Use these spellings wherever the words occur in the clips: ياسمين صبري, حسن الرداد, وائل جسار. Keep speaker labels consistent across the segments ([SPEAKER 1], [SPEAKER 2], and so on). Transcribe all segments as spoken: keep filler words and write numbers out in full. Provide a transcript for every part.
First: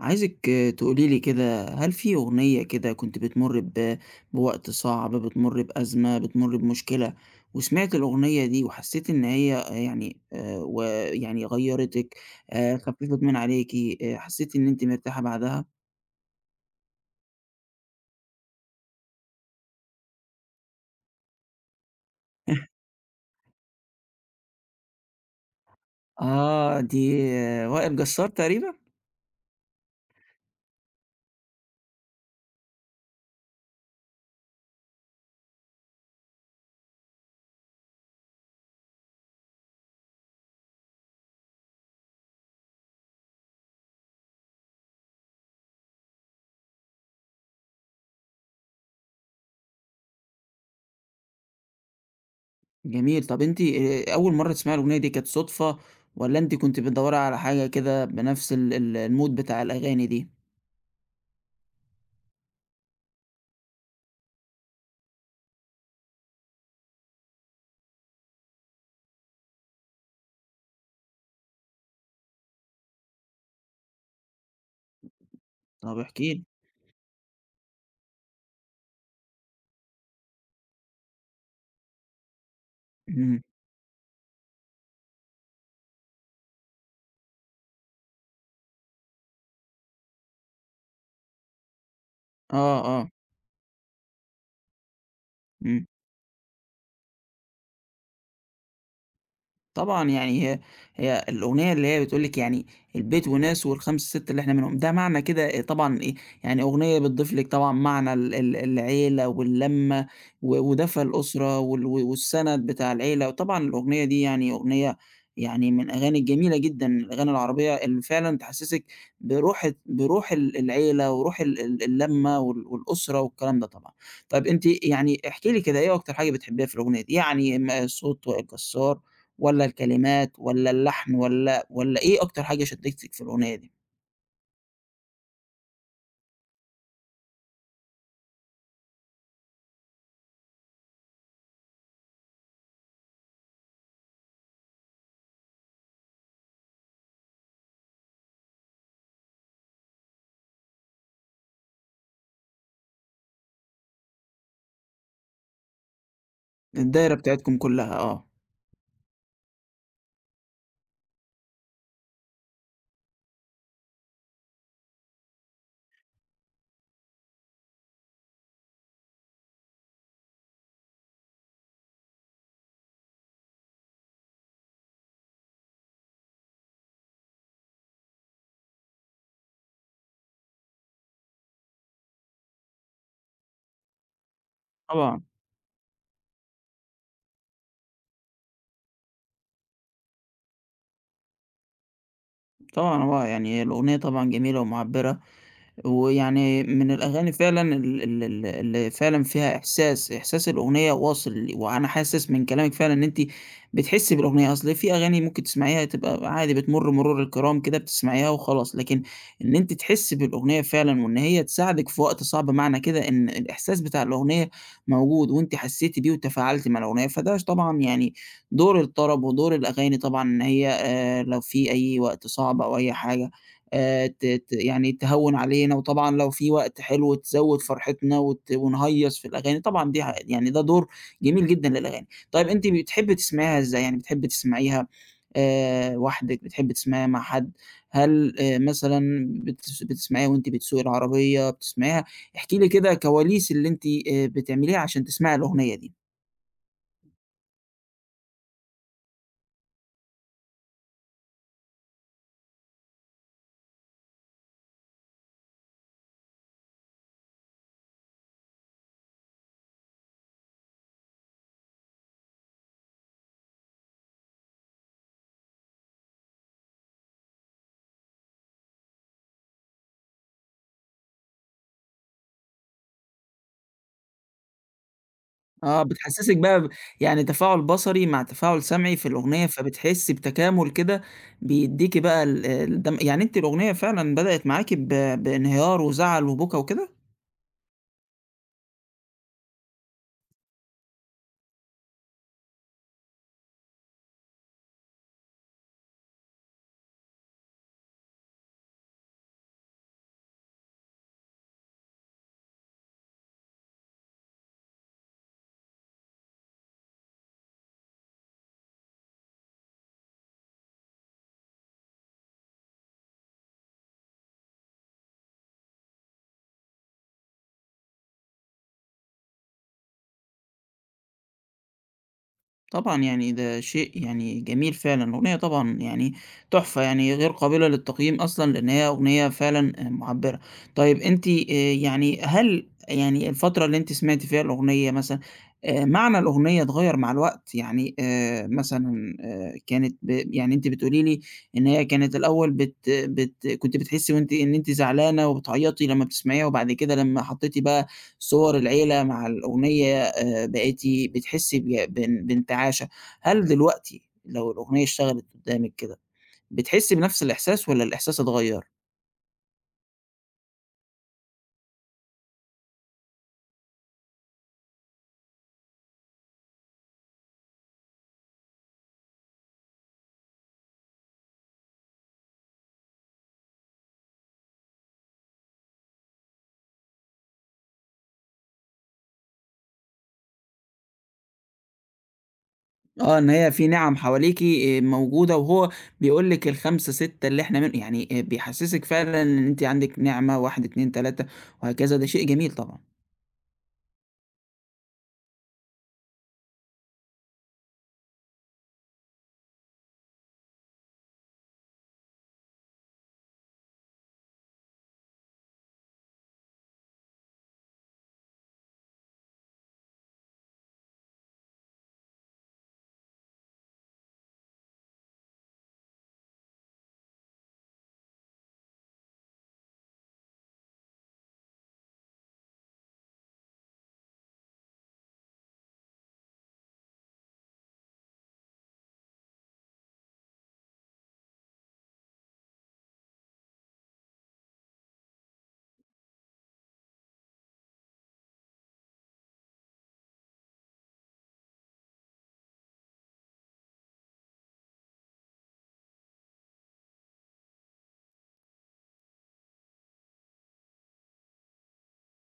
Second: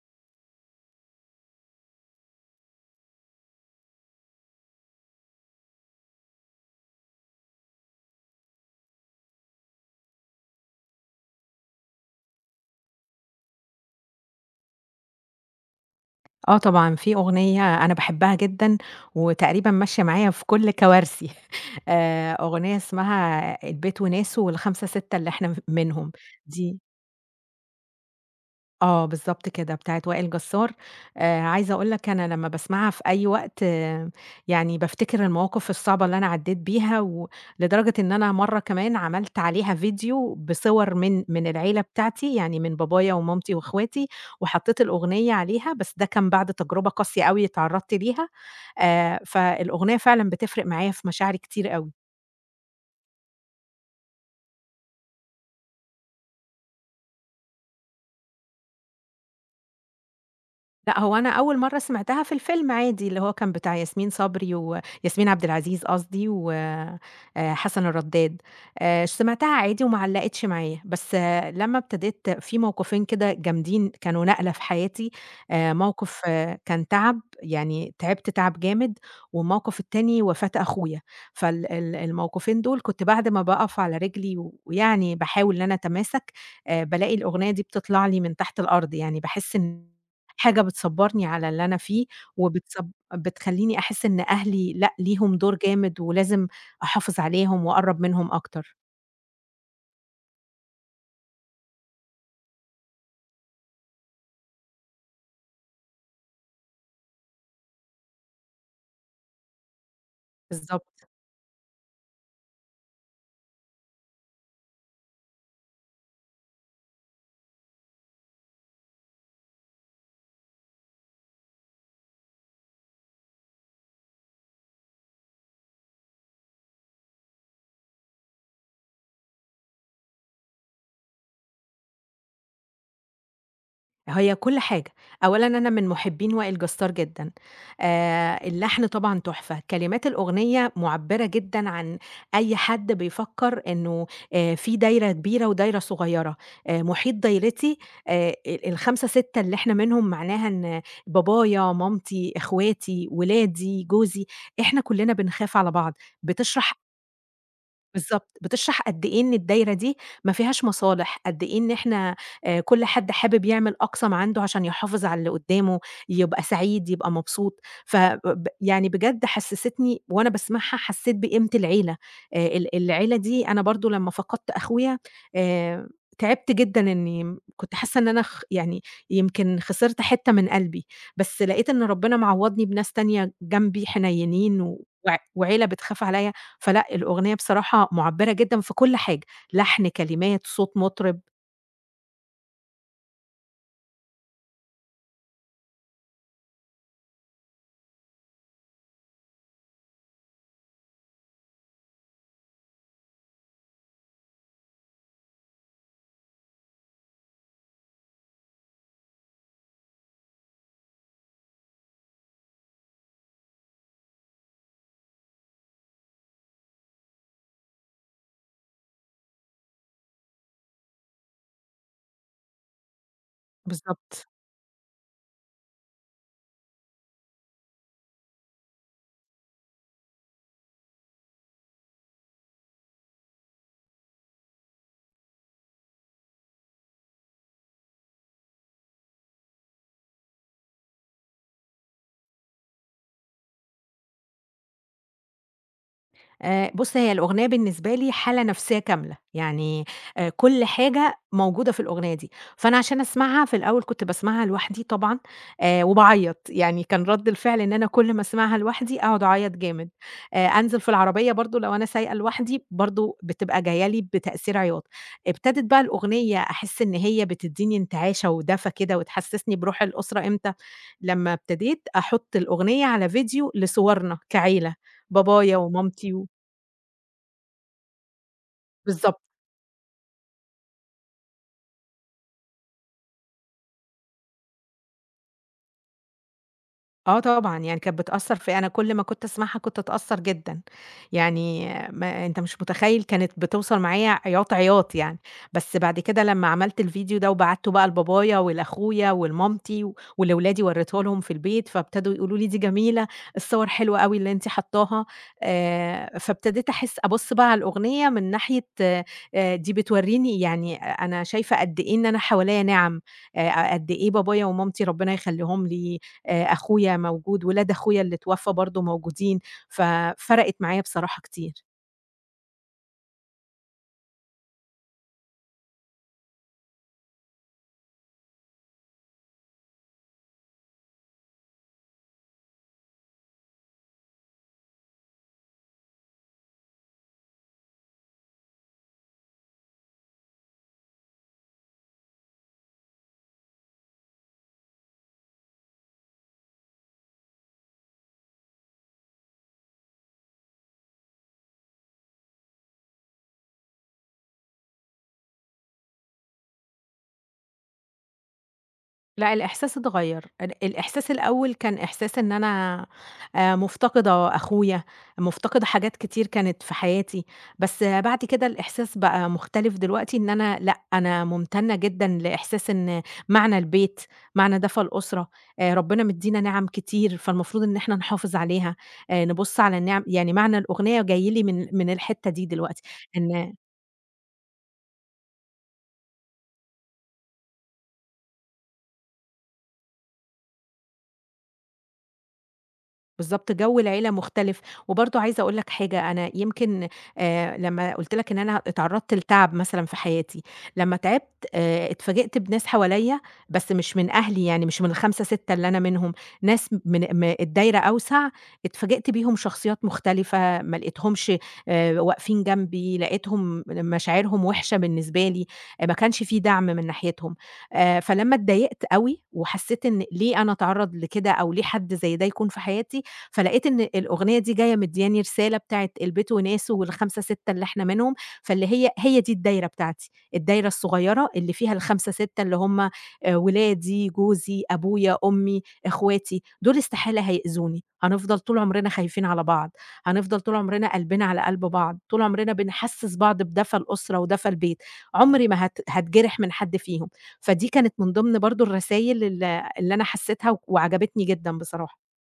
[SPEAKER 1] عايزِك تقولي لي كده، هل في أغنية كده كنتِ بتمُرّي ب بوقت صعب، بتمُرّي بأزمة، بتمُرّي بمشكلة، وسمعتِ الأغنية دي وحسيتِ إن هي آه، يعني آآ ويعني غيّرتِك، آآ خفّفت من عليكِ، آآ حسيتِ إن أنتِ مرتاحة بعدها؟
[SPEAKER 2] آه طبعًا، في أغنية أنا باحبها جدًا، وتقريبًا ماشية معايا في كل كوارثي. آآ، أغنية اسمها البيت وناسه والخمسة، سِتة اللي إحنا ف منهم. دي
[SPEAKER 1] آه، دي آه، وائل جسار تقريبًا؟
[SPEAKER 2] آه، بالضبط كده، بتاعة وائل جسار. آآ، عايزة أقول لك أنا لمّا باسمعها في أي وقت آه يعني بافتكر المواقف الصعبة اللي أنا عدّيت بيها، ولدرجة إن أنا مرّة كمان عملت عليها فيديو بصور من من العيلة بتاعتي، يعني من بابايا ومامتي وأخواتي، وحطّيت الأغنية عليها، بس ده كان بعد تجربة قاسية أوي اتعرّضت ليها. آآ، فالأغنية فعلًا بتفرق معايا في مشاعري كتير أوي.
[SPEAKER 1] جميل، طَب أنتِ آآ أول مرّة تسمعي الأغنية دي كانت صُدفة والّا أنتِ كنتِ بتدوّري على حاجة كده بنفس ال ال الmood بتاع الأغاني دي؟
[SPEAKER 2] لأ، هو أنا أول مرّة سمعتها في الفيلم عادي، اللي هو كان بتاع ياسمين صبري وياسمين عبد العزيز قصدي و آآ، حسن الرداد. آآ، سمعتها عادي وما علّقتش معايا، بس لمّا ابتديت في موقفين كده جامدين كانوا نقلة في حياتي. آآ،
[SPEAKER 1] طَب
[SPEAKER 2] موقف
[SPEAKER 1] احكي لي.
[SPEAKER 2] كان تعب، يعني تعبت تعب جامد، والموقف التاني وفاة أخويا. فال ال الموقفين دول كنت بعد
[SPEAKER 1] إمم.
[SPEAKER 2] ما باقف على رجلي ويعني باحاول إن أنا أتماسك. آآ، بالاقي الأغنية دي بتطلع لي من تحت الأرض، يعني باحس إن حاجة بتصبّرني على اللي أنا فيه،
[SPEAKER 1] آه،
[SPEAKER 2] وبتصب
[SPEAKER 1] آه.
[SPEAKER 2] بتخلّيني أحس إن أهلي لأ، ليهم دور
[SPEAKER 1] إمم.
[SPEAKER 2] جامد ولازم أحافظ عليهم وأقرّب منهم أكتر.
[SPEAKER 1] طبعًا يعني هي هي الأغنية اللي هي بتقول لِك يعني البيت وناسه والخمسة ستة اللي إحنا منهم، ده معنى كده إيه طبعًا إيه، يعني أغنية بتضيف لِك طبعًا معنى ال ال العيلة واللمة و ودفى
[SPEAKER 2] بالضبط.
[SPEAKER 1] الأسرة وال و- والسند بتاع العيلة، وطبعًا الأغنية دي يعني أغنية يعني من الأغاني الجميلة جدًا، الأغاني العربية اللي فعلًا تحسسِك بروح بروح ال العيلة وروح ال ال اللمة وال والأسرة والكلام ده طبعًا. طيب أنتِ يعني احكي لي كده إيه أكتر حاجة بتحبيها في الأغنية دي؟ يعني م الصوت والجزار والّا الكلمات والّا اللحن والّا والّا إيه أكتر حاجة شدّتِك في الأغنية دي؟
[SPEAKER 2] هي كل حاجة، أولًا أنا من مُحبّين وائل جسار جدًا. آآ اللحن طبعًا تحفة، كلمات الأغنية مُعبّرة جدًا عن أي حد بيفكّر إنه آآ في دايرة كبيرة ودايرة صغيّرة، آآ محيط دايرتي آآ ال الخمسة، ستة اللي إحنا منهم معناها إن بابايا، مامتي، إخواتي، ولادي، جوزي، إحنا كُلّنا بنخاف على بعض. بتشرح
[SPEAKER 1] الدايرة بتاعتكم كلّها، آه.
[SPEAKER 2] بالضبط، بتشرح قد إيه إن الدايرة دي ما فيهاش مصالح، قد إيه إن إحنا آآ كل حد حابب يعمل أقصى ما عنده عشان يحافظ على اللي قدّامه، يبقى سعيد، يبقى مبسوط. ف ب يعني بجد حسستني وأنا باسمعها حسيت بقيمة العيلة. آآ ال العيلة دي أنا برضه لمّا فقدت أخويا آآ تعبت جدًا إني م كنت حاسة إن أنا خ يعني يمكن خسرت حتة من قلبي، بس لقيت إن ربنا معوّضني بناس تانية جنبي حنيّنين و وع
[SPEAKER 1] طبعًا،
[SPEAKER 2] وعيلة بتخاف عليَّ. فلأ، الأغنية بصراحة مُعبّرة جدًا في كل حاجة، لحن، كلمات، صوت مطرب.
[SPEAKER 1] طبعًا، هو يعني هي الأغنية طبعًا جميلة ومُعبّرة ويعني من الأغاني فعلًا ال ال ال اللي فعلًا فيها إحساس، إحساس الأغنية واصل، وأنا حاسس من كلامِك فعلًا إن أنتِ بتحسّي بالأغنية، أصل في أغاني ممكن تسمعيها تبقى عادي بتمُر مرور الكرام كده بتسمعيها وخلاص، لكن إن أنتِ تحسّي بالأغنية فعلًا وإن هي تساعدِك في وقت صعب، معنى كده إن الإحساس بتاع الأغنية موجود وأنتِ حسّيتِ بيه وتفاعلتِ مع الأغنية، فده ش طبعًا يعني دور الطرب ودور الأغاني طبعًا إن هي آآ لو في أي وقت صعب أو أي حاجة آآ ت
[SPEAKER 2] بالضبط.
[SPEAKER 1] ت يعني تهوّن علينا، وطبعًا لو في وقت حلو تزوّد فرحتنا وت ونهيّص في الأغاني، طبعًا دي ح يعني ده دور جميل جدًا للأغاني. طيب أنتِ بتحبّي تسمعيها إزاي؟ يعني بتحبّي تسمعيها آآ وحدِك، بتحبّي تسمعيها مع حد؟ هل آآ مثلًا بتس بتسمعيها وأنتِ بتسوقي العربية، بتسمعيها احكي لي كده كواليس اللي أنتِ آآ بتعمليها عشان تسمعي الأغنية دي.
[SPEAKER 2] آآ بُص، هي الأغنية بالنسبة لي حالة نفسية كاملة، يعني آآ كل حاجة موجودة في الأغنية دي، فأنا عشان أسمعها في الأول كنت باسمعها لوحدي طبعًا آآ وباعيّط، يعني كان رَد الفعل إن أنا كل ما أسمعها لوحدي أقعد أعيّط جامد. آآ أنزل في العربية برضه لو أنا سايقة لوحدي برضه بتبقى جاية لي بتأثير عياط، ابتدت بقى الأغنية أحس إن هي بتدّيني انتعاشة ودفى كده وتحسسني بروح الأسرة إمتى، لمّا ابتديت أحط الأغنية على فيديو لصورنا كعيلة، بابايا
[SPEAKER 1] آه،
[SPEAKER 2] ومامتي.
[SPEAKER 1] بتحسّسِك بقى ب يعني تفاعل بصري مع تفاعل سمعي في
[SPEAKER 2] بالضبط.
[SPEAKER 1] الأغنية، إمم. فبتحسّي بتكامل كده بيدّيكِ بقى ال الدم يعني أنتِ الأغنية فعلًا بدأت معاكِ ب بانهيار وزعل وبكا وكده؟
[SPEAKER 2] آه طبعًا، يعني كانت بتأثّر فيّا أنا كل ما كنت أسمعها كنت أتأثّر جدًا، يعني ما أنت مش متخيّل كانت بتوصل معايا عياط، عياط يعني. بس بعد كده لمّا عملت الفيديو ده وبعته بقى لبابايا ولأخويا ولمامتي و ولولادي ورّيته لهم في البيت، فابتدوا يقولوا لي: "دي جميلة، الصور حلوة أوي اللي أنتِ حاطّاها." آآ، فابتديت أحس أبُص بقى على الأغنية من ناحية، آآ، دي بتورّيني يعني أنا شايفة قد إيه إن أنا حواليّا نِعَم. آآ، قد إيه بابايا ومامتي ربنا يخلّيهم لي آآ أخويا موجود، ولاد أخويا اللي اتوفّى برضه موجودين، ففرقِت معايا بصراحة كتير.
[SPEAKER 1] طبعًا يعني ده شيء يعني جميل فعلًا، الأغنية طبعًا يعني تحفة، يعني غير قابلة للتقييم أصلًا لأن هي أغنية فعلًا آآ مُعبّرة. طيب أنتِ آآ يعني هل يعني الفترة اللي أنتِ سمعتِ فيها الأغنية مثلًا آآ معنى الأغنية اتغيّر مع الوقت؟ يعني آآ مثلًا آآ كانت ب يعني أنتِ بتقولي لي إن هي كانت الأول بت بت كنتِ بتحسّي وأنتِ إن أنتِ زعلانة وبتعيّطي لمّا بتسمعيها وبعد كده لمّا حطّيتِ بقى صور العيلة مع الأغنية آآ بقيتِ بتحسّي ب بان بانتعاشة، هل دلوقتي لو الأغنية اشتغلت قدّامِك كده، بتحسّي بنفس الإحساس والّا الإحساس اتغيّر؟
[SPEAKER 2] لأ، الإحساس اتغيّر، ال الإحساس الأول كان إحساس إن أنا آآ مُفتقدة أخويا، مُفتقدة حاجات كتير كانت في حياتي، بس آه، بعد كده الإحساس بقى مختلف دلوقتي إن أنا لأ، أنا مُمتنة جدًا لإحساس إن معنى البيت، معنى دفى الأسرة. آآ ربنا مدّينا نِعَم كتير، فالمفروض إن إحنا نحافظ عليها. آآ نبُص على النِعَم يعني معنى الأغنية جاي لي من من الحتّة دي دلوقتي.
[SPEAKER 1] آه، إن هي
[SPEAKER 2] إن
[SPEAKER 1] في نِعَم حواليكِ آآ موجودة وهو بيقول لِك الخمسة، ستة اللي إحنا من يعني آآ بيحسّسِك فعلًا إن أنتِ عندِك نِعمة، واحد، اتنين، تلاتة وهكذا، ده شيء جميل طبعًا.
[SPEAKER 2] بالضبط، جو العيلة مختلف، وبرضه عايزة أقول لك حاجة، أنا يمكن آآ لمّا قُلت لك إن أنا اتعرّضت لتعب مثلًا في حياتي، لمّا تعبت آآ اتفاجئت بناس حواليّا بس مش من أهلي يعني، مش من ال5، ستة اللي أنا منهم، ناس من م الدايرة أوسع، اتفاجئت بيهم شخصيات مختلفة، ما لقيتهمش آآ واقفين جنبي، لقيتهم مشاعرهم وِحشة بالنسبة لي، آه ما كانش في دعم من ناحيتهم. آآ فلمّا اتضايقت أوي وحسّيت إن ليه أنا أتعرّض لكده أو ليه حد زي ده يكون في حياتي؟ فلقيت إن الأغنية دي جاية مدّياني رسالة بتاعة البيت وناسه والخمسة، ستة اللي إحنا منهم. فاللي هي هي دي الدايرة بتاعتي، الدايرة الصغيّرة اللي فيها الخمسة، ستة اللي هم آآ ولادي، جوزي، أبويا، أمي، إخواتي، دول استحالة هيأذوني، هنفضل طول عمرنا خايفين على بعض، هنفضل طول عمرنا قلبنا على قلب بعض، طول عمرنا بنحسّس بعض بدفى الأسرة ودفى البيت، عمري ما هات هاتجرح من حد فيهم، فدي كانت من ضمن برضه الرسايل ال اللي أنا حسّيتها وعجبتني جدًا بصراحة.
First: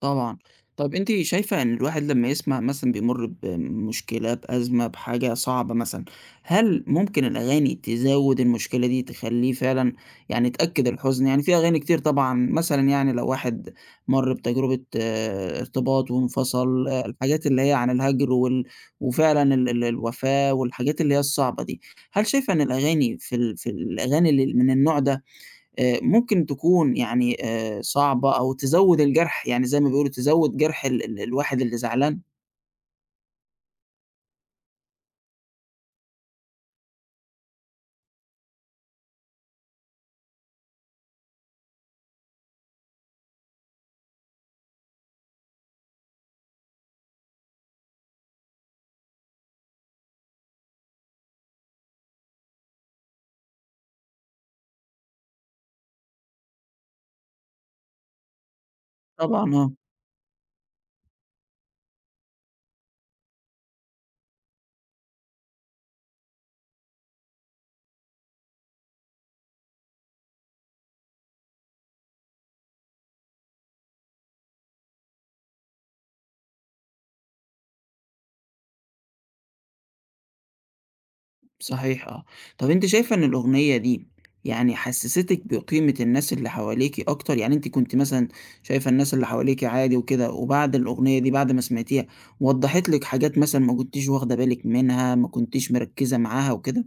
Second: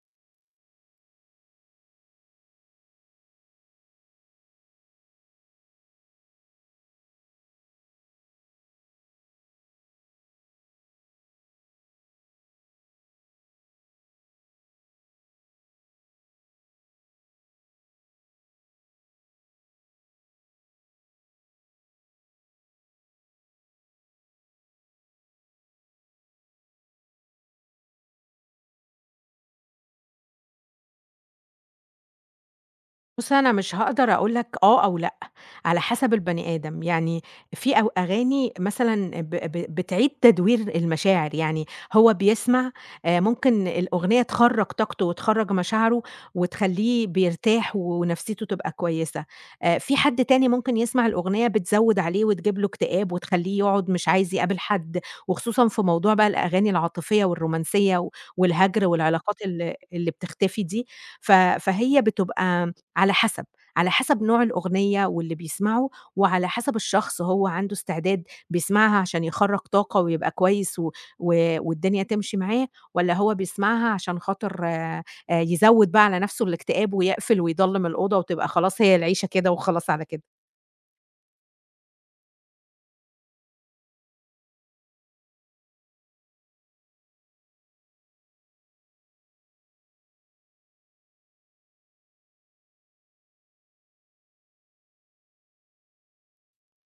[SPEAKER 1] طبعًا. طَب أنتِ شايفة إن الواحد لمّا يسمع مثلًا بيمُر بمشكلة، بأزمة، بحاجة صعبة مثلًا، هل ممكن الأغاني تزوّد المشكلة دي، تخلّيه فعلًا يعني تأكّد الحزن؟ يعني في أغاني كتير طبعًا مثلًا يعني لو واحد مَر بتجربة آه، ارتباط وانفصل، آه، الحاجات اللي هي عن الهَجْر وال وفعلًا ال ال الوفاة والحاجات اللي هي الصعبة دي، هل شايفة إن الأغاني في ال في الأغاني اللي من النوع ده آآ ممكن تكون يعني آآ صعبة أو تزوّد الجرح، يعني زي ما بيقولوا تزوّد جرح ال ال الواحد اللي زعلان.
[SPEAKER 2] بُص، أنا مش هاقدر أقول لك آه أو لأ، على حسب البني آدم، يعني في أو أغاني مثلًا ب ب بتعيد تدوير المشاعر، يعني هو بيسمع آآ ممكن الأغنية تخرّج طاقته وتخرّج مشاعره وتخلّيه بيرتاح ونفسيته تبقى كويسة. آآ في حد تاني ممكن يسمع الأغنية بتزوّد عليه وتجيب له اكتئاب وتخلّيه يقعد مش عايز يقابل حد، وخصوصًا في موضوع بقى الأغاني العاطفية والرومانسية و والهجر والعلاقات
[SPEAKER 1] طبعًا آه،
[SPEAKER 2] ال اللي بتختفي دي. ف فهي بتبقى على حسب. على حسب نوع الأغنية واللي بيسمعه، وعلى حسب الشخص هو عنده استعداد بيسمعها عشان يخرّج طاقة ويبقى كويس و و والدنيا تمشي معاه، والّا هو بيسمعها عشان خاطر آآ يزوّد بقى على نفسه الاكتئاب ويقفل ويضلّم الأوضة وتبقى خلاص هي العيشة كده وخلاص على كده؟
[SPEAKER 1] صحيح آه. طَب أنتِ شايفة إن الأغنية دي يعني حسّستِك بقيمة الناس اللي حواليكِ أكتر؟ يعني أنتِ كنتِ مثلًا شايفة الناس اللي حواليكِ عادي وكده، وبعد الأغنية دي بعد ما سمعتيها وضّحت لِك حاجات مثلًا ما كنتيش واخدة بالِك منها، ما كنتيش مركّزة معاها وكده؟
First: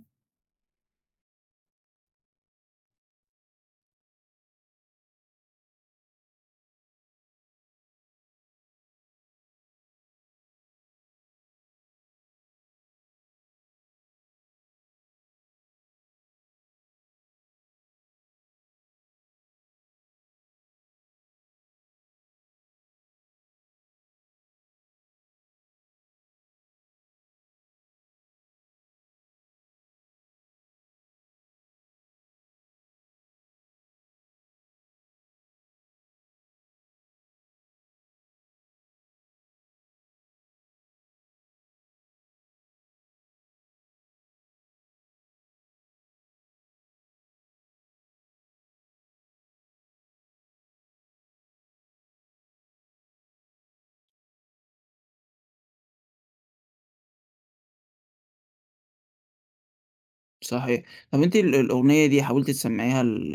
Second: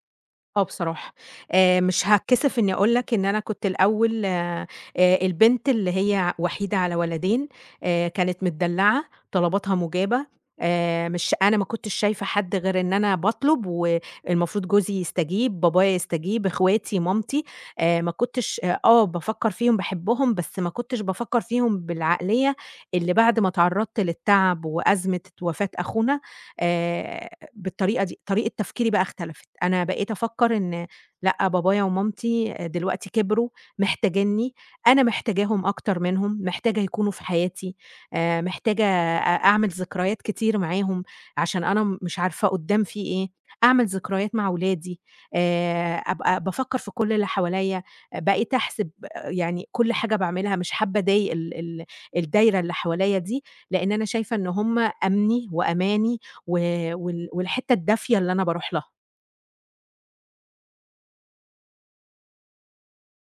[SPEAKER 2] آه بصراحة. آآ مش هاتكسف إنّي أقول لك إن أنا كنت الأول، آآ البنت اللي هي وحيدة على ولدين. آآ كانت متدلّعة، طلباتها مُجابة. آآ مش أنا ما كنتش شايفة حد غير إن أنا باطلب والمفروض جوزي يستجيب، بابايا يستجيب، إخواتي، مامتي. آآ ما كنتش آه بافكّر فيهم، باحبهم، بس ما كنتش بافكّر فيهم بالعقلية اللي بعد ما اتعرّضت للتعب وأزمة وفاة أخونا آآ بالطريقة دي، طريقة تفكيري بقى اختلفت، أنا بقيت أفكّر إن لأ، بابايا ومامتي دلوقتي كبروا، محتاجينّي، أنا محتاجاهم أكتر منهم، محتاجة يكونوا في حياتي. آآ محتاجة أ أعمل ذكريات كتير معاهم، عشان أنا م مش عارفة قدّام في إيه، أعمل ذكريات مع ولادي. آآ أبقى بافكّر في كل اللي حواليّا، بقيت أحسب يعني كل حاجة باعملها، مش حابة أضايق ال ال الدايرة اللي حواليّا دي، لإن أنا شايفة إن هُم أمني وأماني و وال والحتّة الدافية اللي أنا باروح لها.
[SPEAKER 1] صحيح. طَب أنتِ ال الأغنية دي حاولتِ تسمّعيها ل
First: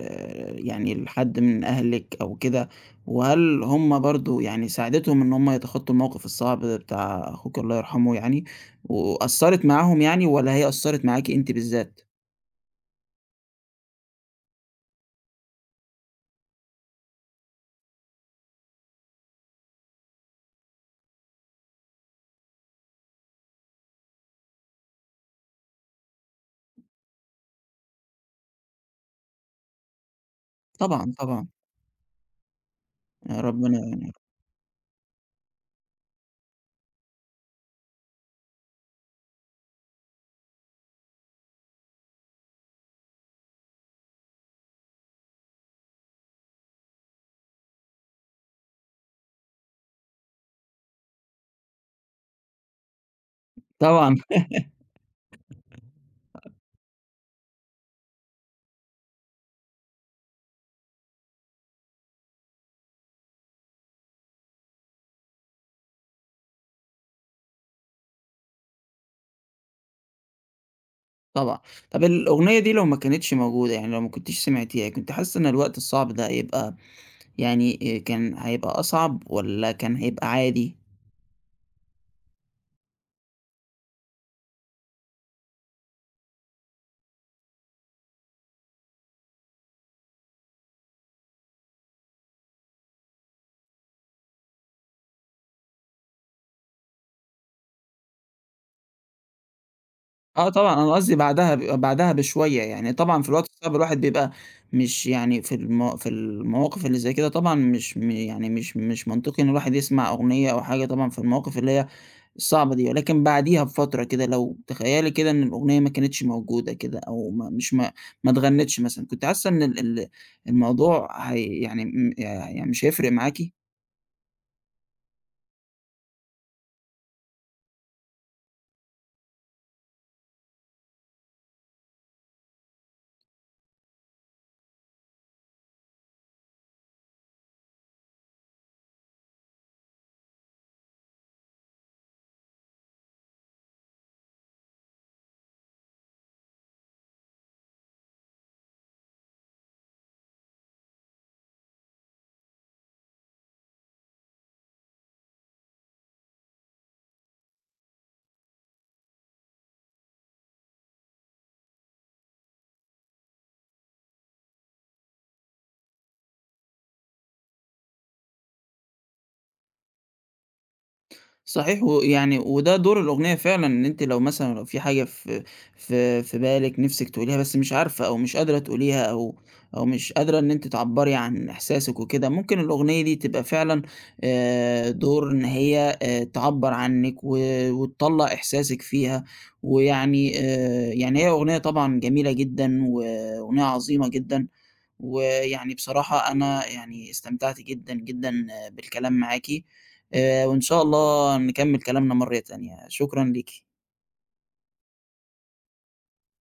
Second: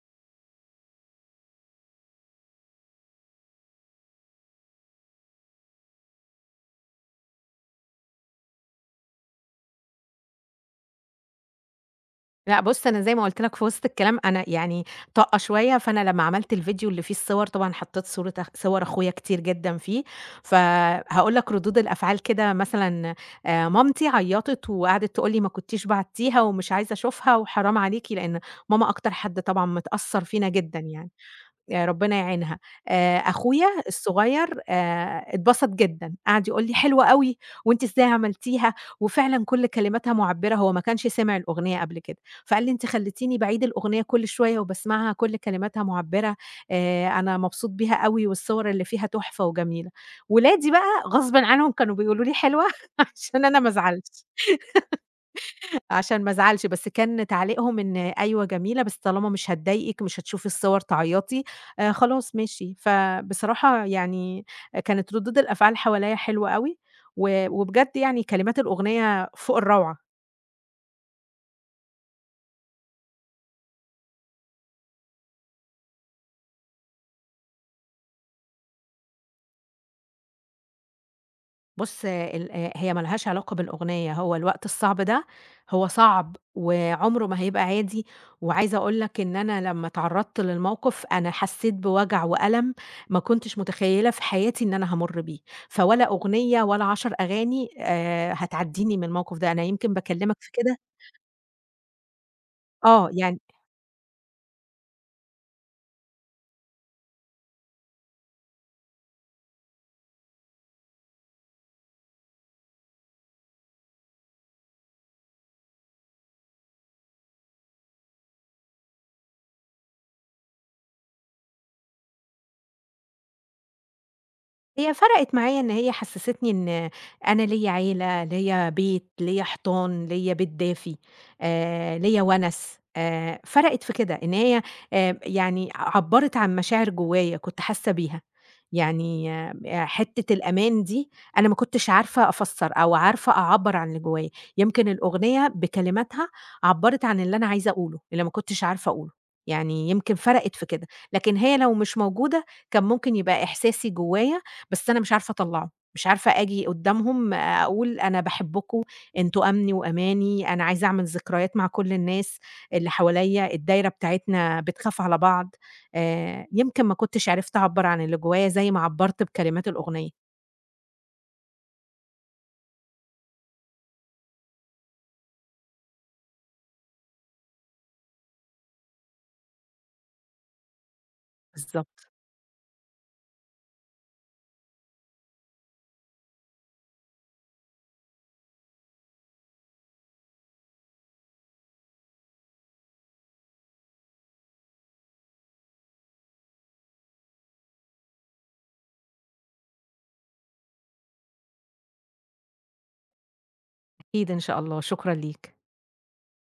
[SPEAKER 1] يعني لحد من أهلِك أو كده، وهل هم برضه يعني ساعدتهم إن هم يتخطّوا الموقف الصعب بتاع أخوكِ الله يرحمه يعني، وأثّرت معاهم يعني والّا هي أثّرت معاكِ أنتِ بالذات؟
[SPEAKER 2] لأ بُص، أنا زي ما قُلت لك في وسط الكلام أنا يعني طاقة شوية، فأنا لمّا عملت الفيديو اللي فيه الصور طبعًا حطّيت صورة أخ صور أخويا كتير جدًا فيه، فهاقول لك ردود الأفعال كده مثلًا آآ مامتي عيّطت وقعدت تقول لي: "ما كنتيش بعتّيها ومش عايزة أشوفها وحرام عليكِ." لإن ماما أكتر حد طبعًا متأثّر فينا جدًا يعني.
[SPEAKER 1] طبعًا، طبعًا،
[SPEAKER 2] يا ربنا يعينها. آآ
[SPEAKER 1] يا
[SPEAKER 2] أخويا
[SPEAKER 1] ربنا
[SPEAKER 2] الصغير آآ اتبسط جدًا، قعد يقول لي: "حلوة أوي، وأنتِ إزاي عملتيها؟" وفعلًا كل كلماتها معبّرة، هو ما كانش سمع الأغنية قبل كده، فقال لي: "أنتِ خلّيتيني باعيد الأغنية كل شوية وباسمعها، كل كلماتها معبّرة. آآ أنا مبسوط بيها أوي والصور اللي فيها تحفة وجميلة." ولادي بقى غصبٍ عنهم كانوا بيقولوا لي حلوة عشان أنا ما
[SPEAKER 1] طبعًا،
[SPEAKER 2] أزعلش. عشان ما ازعلش، بس كان تعليقهم إن أيوه جميلة، بس طالما مش هتضايقِك، مش هتشوفي الصور تعيّطي. آآ خلاص ماشي. فبصراحة يعني كانت ردود الأفعال حواليّا حلوة أوي، و وبجد يعني كلمات الأغنية فوق الروعة.
[SPEAKER 1] طبعًا. طَب الأغنية دي لو ما كانتش موجودة، يعني لو ما كنتيش سمعتيها، كنتِ حاسة إن الوقت الصعب ده هيبقى يعني آآ كان هيبقى أصعب والّا كان هيبقى عادي؟
[SPEAKER 2] بُص ال آآ هي ما لهاش علاقة بالأغنية، هو الوقت الصعب ده هو صعب وعمره ما هيبقى عادي، وعايزة أقول لك إن أنا لمّا اتعرّضت للموقف أنا حسّيت بوجع وألم ما كنتش متخيّلة في حياتي إن أنا هامُر بيه، فولا أغنية ولا عشر أغاني آآ هتعدّيني من الموقف ده، أنا يمكن باكلّمك
[SPEAKER 1] آه
[SPEAKER 2] في
[SPEAKER 1] طبعًا،
[SPEAKER 2] كده
[SPEAKER 1] أنا قصدي بعدها ب بعدها بشوية، يعني
[SPEAKER 2] آه،
[SPEAKER 1] طبعًا في
[SPEAKER 2] يعني
[SPEAKER 1] الوقت الصعب الواحد بيبقى مش يعني في الم في المواقف اللي زي كده طبعًا مش م يعني مش مش منطقي إن الواحد يسمع أغنية أو حاجة طبعًا في المواقف اللي هي الصعبة دي، ولكن بعديها بفترة كده لو تخيّلي كده إن الأغنية ما كانتش موجودة كده أو ما مش ما ما اتغنِّتش مثلًا، كنتِ حاسة إن ال ال الموضوع هي يعني م يعني مش هيفرق معاكِ؟
[SPEAKER 2] هي فرقِت معايا إن هي حسّستني إن أنا ليّا عيلة، ليّا بيت، ليّا حيطان، ليّا بيت دافي. آآ ليّا وَنَس. آآ فرقِت في كده، إن هي آآ يعني عبّرت عن مشاعر جوّايا كنت حاسّة بيها. يعني آآ حتّة الأمان دي أنا ما كنتش عارفة أفسّر أو عارفة أعبّر عن اللي جوّايا، يمكن الأغنية بكلماتها عبّرت عن اللي أنا عايزة أقوله، اللي ما كنتش عارفة أقوله، يعني يمكن فرقِت في كده، لكن هي لو مش موجودة كان ممكن يبقى إحساسي جوّايا بس أنا مش عارفة أطلّعه، مش عارفة آجي قدّامهم أقول أنا باحبكم، أنتم أمني وأماني، أنا عايزة أعمل ذكريات مع كل الناس اللي حواليّا، الدايرة بتاعتنا بتخاف على بعض. آآ، يمكن ما كنتش عرفت أعبّر عن اللي جوايا زي ما عبّرت بكلمات الأغنية.
[SPEAKER 1] صحيح ويعني وده دور الأغنية فعلًا، إن أنتِ لو مثلًا لو في حاجة في في في بالِك نِفْسِك تقوليها بس مش عارفة أو مش قادرة تقوليها أو أو مش قادرة إن أنتِ تعبّري عن إحساسِك
[SPEAKER 2] بالضبط.
[SPEAKER 1] وكده، ممكن الأغنية دي تبقى فعلًا آآ دور إن هي آآ تعبّر عنِّك و وتطلّع إحساسِك فيها، ويعني آآ يعني هي أغنية طبعًا جميلة جدًا وأغنية عظيمة جدًا. ويعني بصراحة أنا يعني استمتعت جدًا، جدًا بالكلام معاكِ، آآ وإن شاء الله نكمّل كلامنا مرّة تانية، شكرًا ليكِ.
[SPEAKER 2] أكيد إن شاء الله، شكرًا ليك.